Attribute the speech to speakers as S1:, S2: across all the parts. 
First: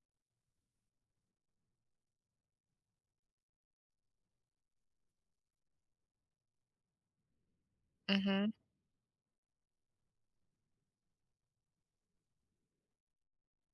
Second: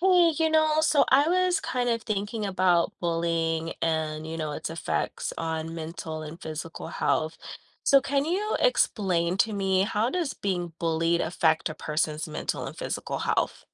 S1: Hey, so I was kind of thinking about bullying and, its effects on mental and physical health. So can
S2: Mhm.
S1: you explain to me how does being bullied affect a person's mental and physical health?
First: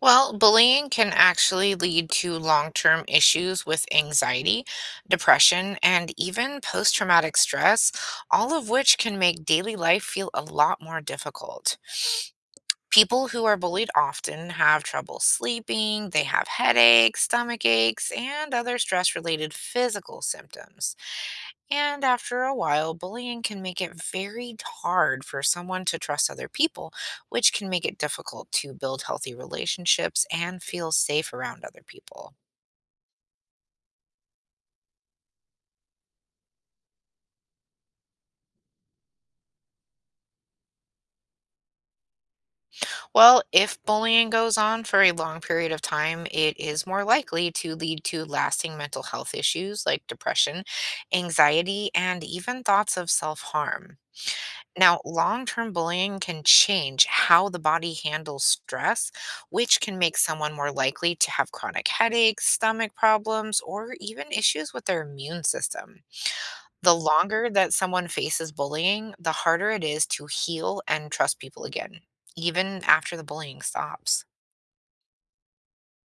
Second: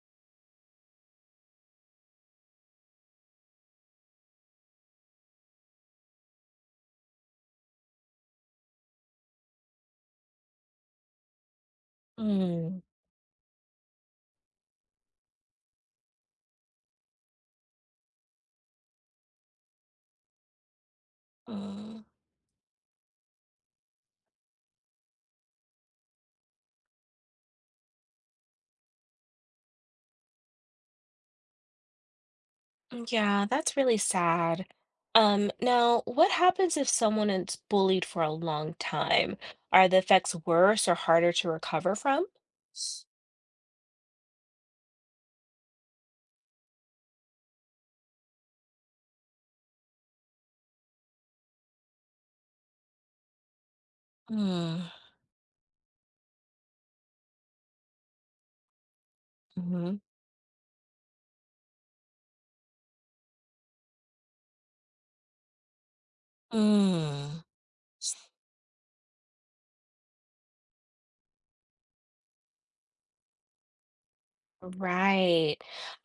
S2: Well, bullying can actually lead to long-term issues with anxiety, depression, and even post-traumatic stress, all of which can make daily life feel a lot more difficult.
S1: Mm.
S2: People who are bullied often have trouble sleeping, they have headaches, stomach aches, and other stress-related physical symptoms.
S1: Mm.
S2: And after a while, bullying can make it very hard for someone to trust other people, which can make it difficult to build healthy relationships and feel safe around other people.
S1: Yeah, that's really sad. Now, what happens if someone is bullied for a long time? Are the effects worse or harder to recover from?
S2: Well, if bullying goes on for a long period of time, it is more likely to lead to lasting mental health issues like depression, anxiety, and even thoughts of self harm.
S1: Mm-hmm.
S2: Now, long term bullying can change how the body handles stress, which can make someone more likely to have chronic headaches, stomach problems, or even issues with their immune system. The
S1: Mm.
S2: longer that someone faces bullying, the harder it is to heal and trust people again, even after the bullying stops.
S1: Right.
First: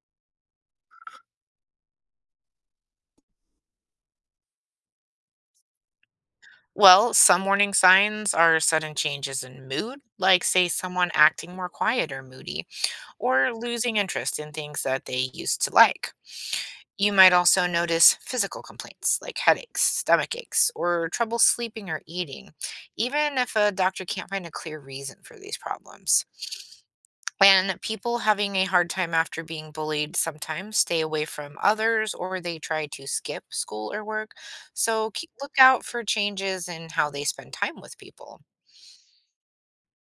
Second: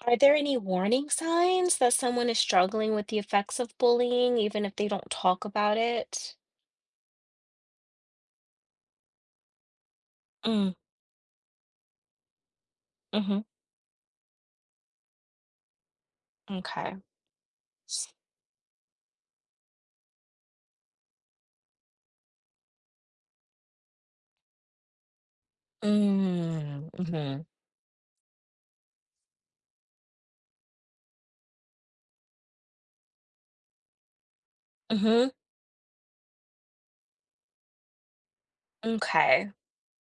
S1: Are there any warning signs that someone is struggling with the effects of bullying, even if they don't talk about it?
S2: Well, some warning signs are sudden changes in mood, like, say,
S1: Mm.
S2: someone acting more quiet or moody,
S1: Mm-hmm.
S2: or losing interest in things that they used to like.
S1: Okay.
S2: You might also notice physical complaints like headaches, stomach aches, or trouble sleeping or eating, even if a doctor can't find a clear reason for these problems.
S1: Mm. Mm-hmm.
S2: And people having a hard time after being bullied sometimes stay away from others or they try to skip school or work. So
S1: Mm-hmm.
S2: look out for changes in how they spend time with people.
S1: Okay.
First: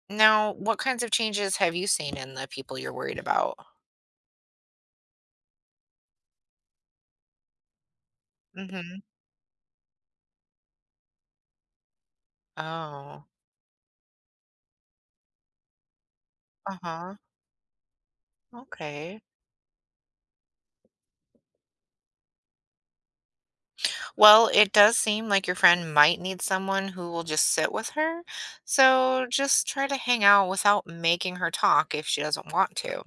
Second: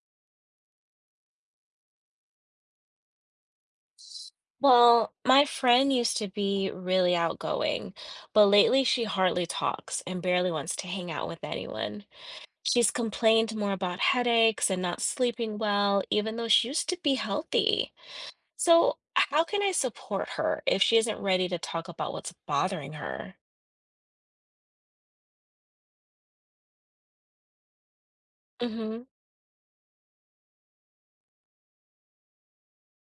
S2: Now, what kinds of changes have you seen in the people you're worried about?
S1: Well, my friend used to be really outgoing, but lately
S2: Mm-hmm.
S1: she hardly talks and barely wants to hang out with anyone. She's
S2: Oh,
S1: complained more about headaches and not sleeping well, even though she used to be
S2: uh-huh.
S1: healthy. So,
S2: Okay.
S1: how can I support her if she isn't ready to talk about what's bothering her?
S2: Well, it does seem like your friend might need someone who will just sit with her,
S1: Hmm.
S2: so just try to hang out without making her talk if she doesn't want to.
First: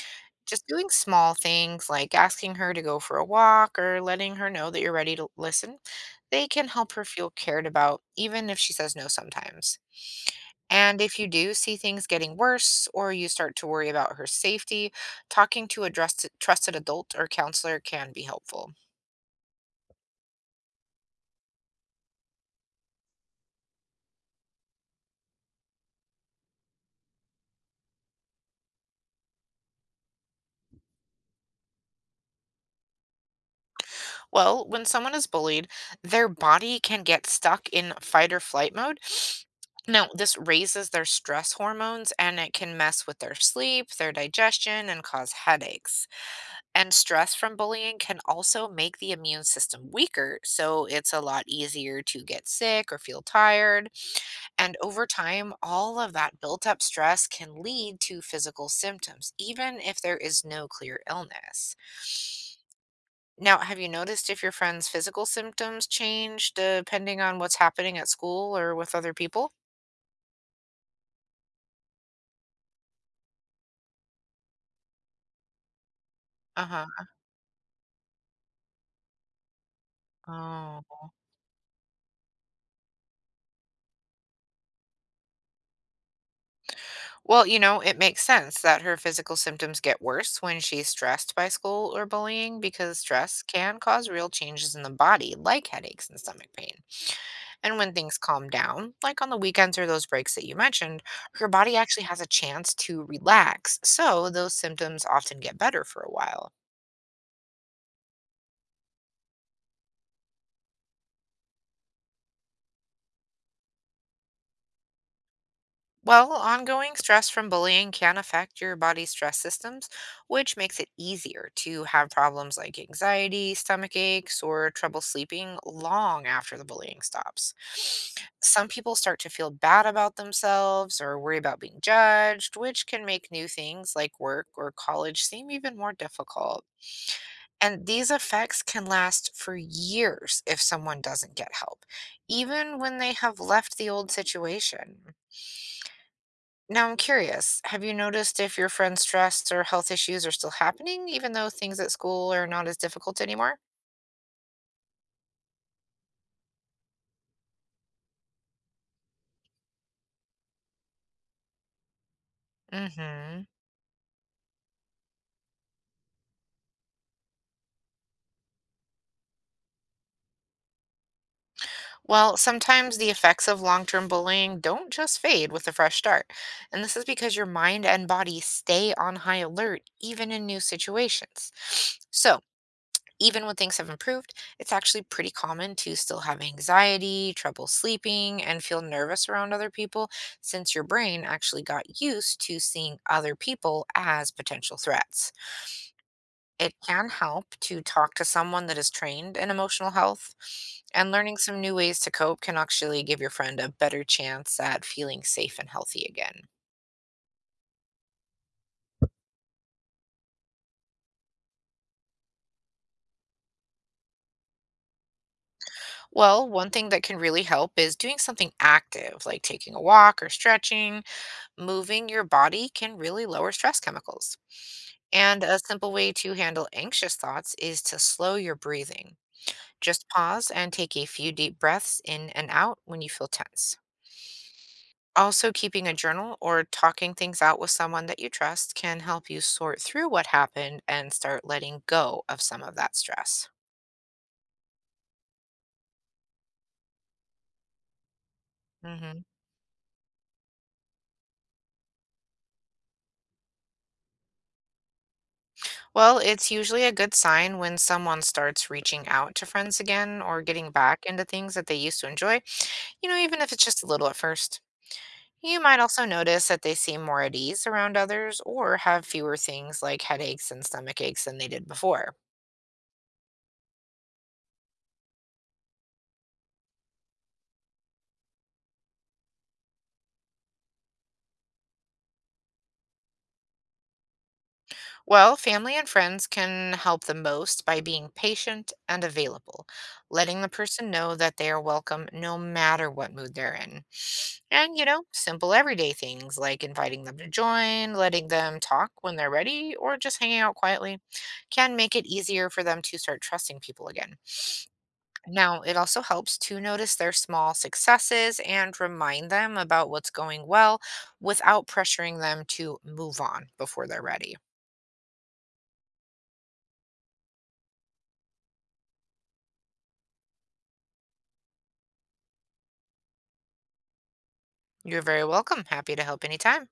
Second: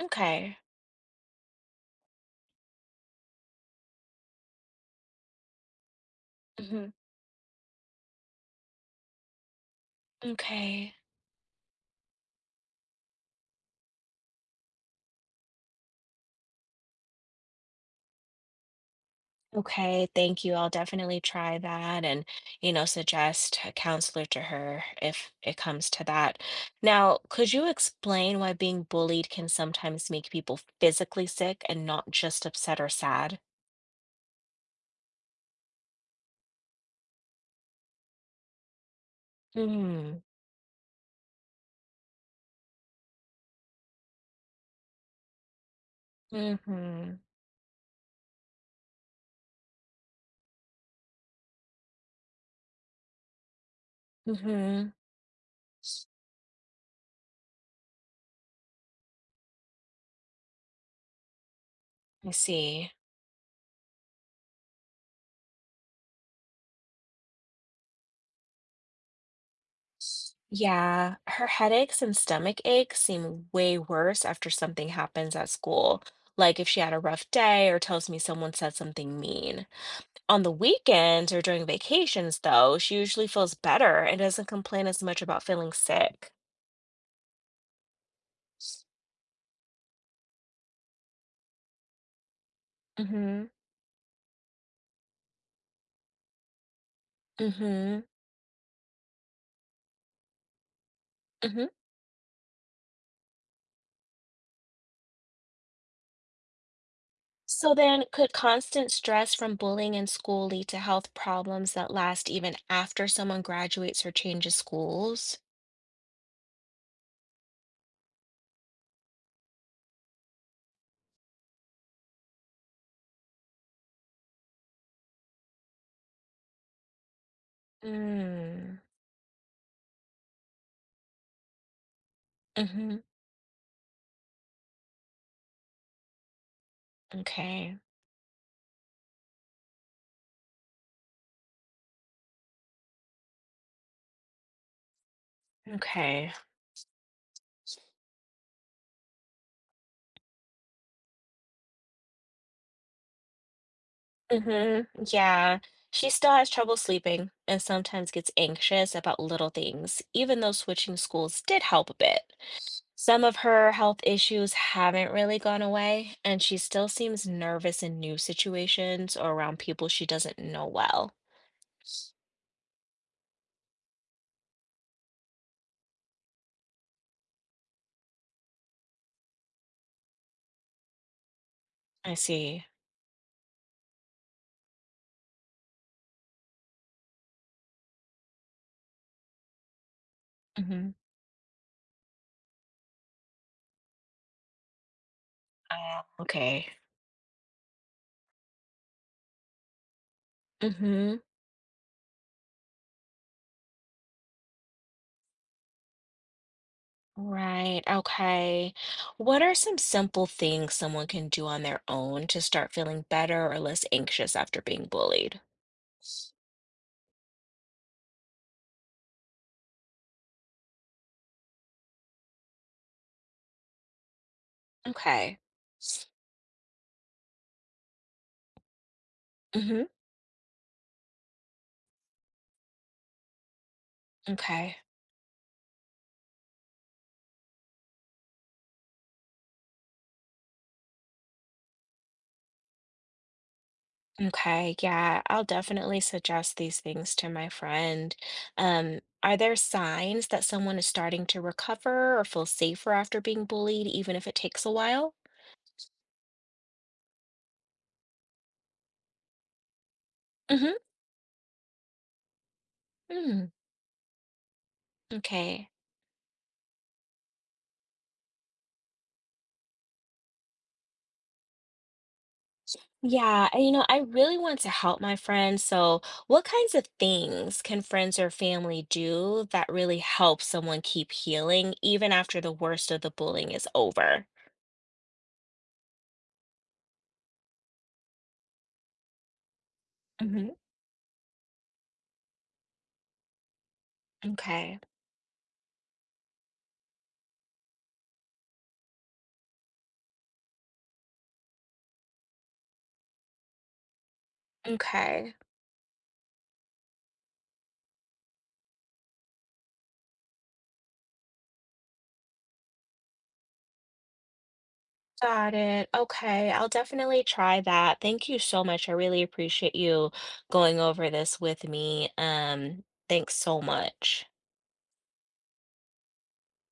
S1: Okay.
S2: Just doing small things like asking her to go for a walk or letting her know that you're ready to listen, they can
S1: Hmm.
S2: help her feel cared about, even if she says no sometimes.
S1: Okay.
S2: And if you do see things getting worse or you start to worry about her safety, talking to a trusted adult or counselor can be helpful.
S1: Okay. Thank you. I'll definitely try that and, suggest a counselor to her if it comes to that. Now, could you explain why being bullied can sometimes make people physically sick and not just upset or sad?
S2: Well, when someone is bullied, their body can get stuck in fight or flight mode. Now,
S1: Mm-hmm.
S2: this raises their stress hormones and it can mess with their sleep, their digestion, and cause headaches. And
S1: Mm-hmm.
S2: stress from bullying can also make the immune system weaker, so it's a lot easier to get sick or feel tired. And
S1: Mm-hmm.
S2: over time, all of that built up stress can lead to physical symptoms, even if there is no clear illness.
S1: I see.
S2: Now, have you noticed if your friend's physical symptoms change depending on what's happening at school or with other people?
S1: Yeah, her headaches and stomach aches seem way worse after something happens at school, like if she
S2: Uh-huh.
S1: had a rough day or tells me someone said something mean. On the
S2: Oh.
S1: weekends or during vacations, though, she usually feels better and doesn't complain as much about feeling sick.
S2: Well, it makes sense that her physical symptoms get worse when she's stressed by school or bullying because stress
S1: Mm-hmm.
S2: can cause real changes in the body, like headaches and stomach pain. And when
S1: Mm-hmm.
S2: things calm down, like on the weekends or those breaks that you mentioned, her
S1: Mm-hmm.
S2: body actually has a chance to relax. So those symptoms often get better for a while.
S1: So then, could constant stress from bullying in school lead to health problems that last even after someone graduates or changes schools?
S2: Well, ongoing stress from bullying can affect your body's stress systems, which makes it easier to have problems like anxiety, stomach aches, or trouble sleeping long after the bullying stops. Some
S1: Mm.
S2: people start to feel bad about themselves or worry about being judged, which
S1: Mm-hmm.
S2: can make new things like work or college seem even more difficult.
S1: Okay.
S2: And these effects can last for years if someone doesn't get help, even when they have left the old situation.
S1: Okay.
S2: Now I'm curious, have you noticed if your friend's stress or health issues are still happening, even though things at school are not as difficult anymore?
S1: Mm-hmm. Yeah. She still has trouble sleeping and sometimes gets anxious about little things, even though switching schools did help a bit. Some of
S2: hmm
S1: her health issues haven't really gone away, and she still seems nervous in new situations or around people she doesn't know well.
S2: Well, sometimes the effects of long-term bullying don't just fade with a fresh start. And this is because your mind and body stay on high alert, even in new situations.
S1: I
S2: So,
S1: see.
S2: even when things have improved, it's actually pretty common to still have anxiety, trouble sleeping, and feel nervous around other people since your
S1: Mm-hmm.
S2: brain actually got used to seeing other people as potential threats.
S1: Okay.
S2: It can help to talk to someone that is trained in emotional health, and
S1: Mm-hmm.
S2: learning some new ways to cope can actually give your friend a better chance at feeling safe and healthy again.
S1: Right. Okay. What are some simple things someone can do on their own to start feeling better or less anxious after being bullied?
S2: Well, one thing that can really help is doing something active, like taking a walk or stretching, moving your body can really lower stress chemicals.
S1: Okay.
S2: And a simple way to handle anxious thoughts is to slow your breathing.
S1: Hmm.
S2: Just pause and take a few deep breaths in and out when you feel tense.
S1: Okay.
S2: Also, keeping a journal or talking things out with someone that you trust can help you sort through what happened and start letting go of some of that stress.
S1: Okay. Yeah, I'll definitely suggest these things to my friend. Um,
S2: Mhm.
S1: are there signs that someone is starting to recover or feel safer after being bullied, even if it takes a while?
S2: Well, it's usually a good sign when someone starts reaching out to friends again or getting
S1: Mm-hmm.
S2: back into things that they used to enjoy, even
S1: Mm,
S2: if it's just a little at first. You
S1: okay.
S2: might also notice that they seem more at ease around others or have fewer things like headaches and stomach aches than they did before.
S1: Yeah, and I really want to help my friend. So, what kinds of things can friends or family do that really help someone keep healing even after the worst of the bullying is over?
S2: Well, family and friends can help the most by being patient and available, letting the
S1: Hmm.
S2: person know that they are welcome no matter what mood they're in. And,
S1: Okay.
S2: you know, simple everyday things like inviting them to join, letting them talk when they're ready, or just hanging out quietly can make it easier for them to start trusting people again.
S1: Okay.
S2: Now, it also helps to notice their small successes and remind them about what's going well without pressuring them to move on before they're ready.
S1: Got it. Okay, I'll definitely try that. Thank you so much. I really appreciate you going over this with me. Thanks so much.
S2: You're very welcome. Happy to help anytime.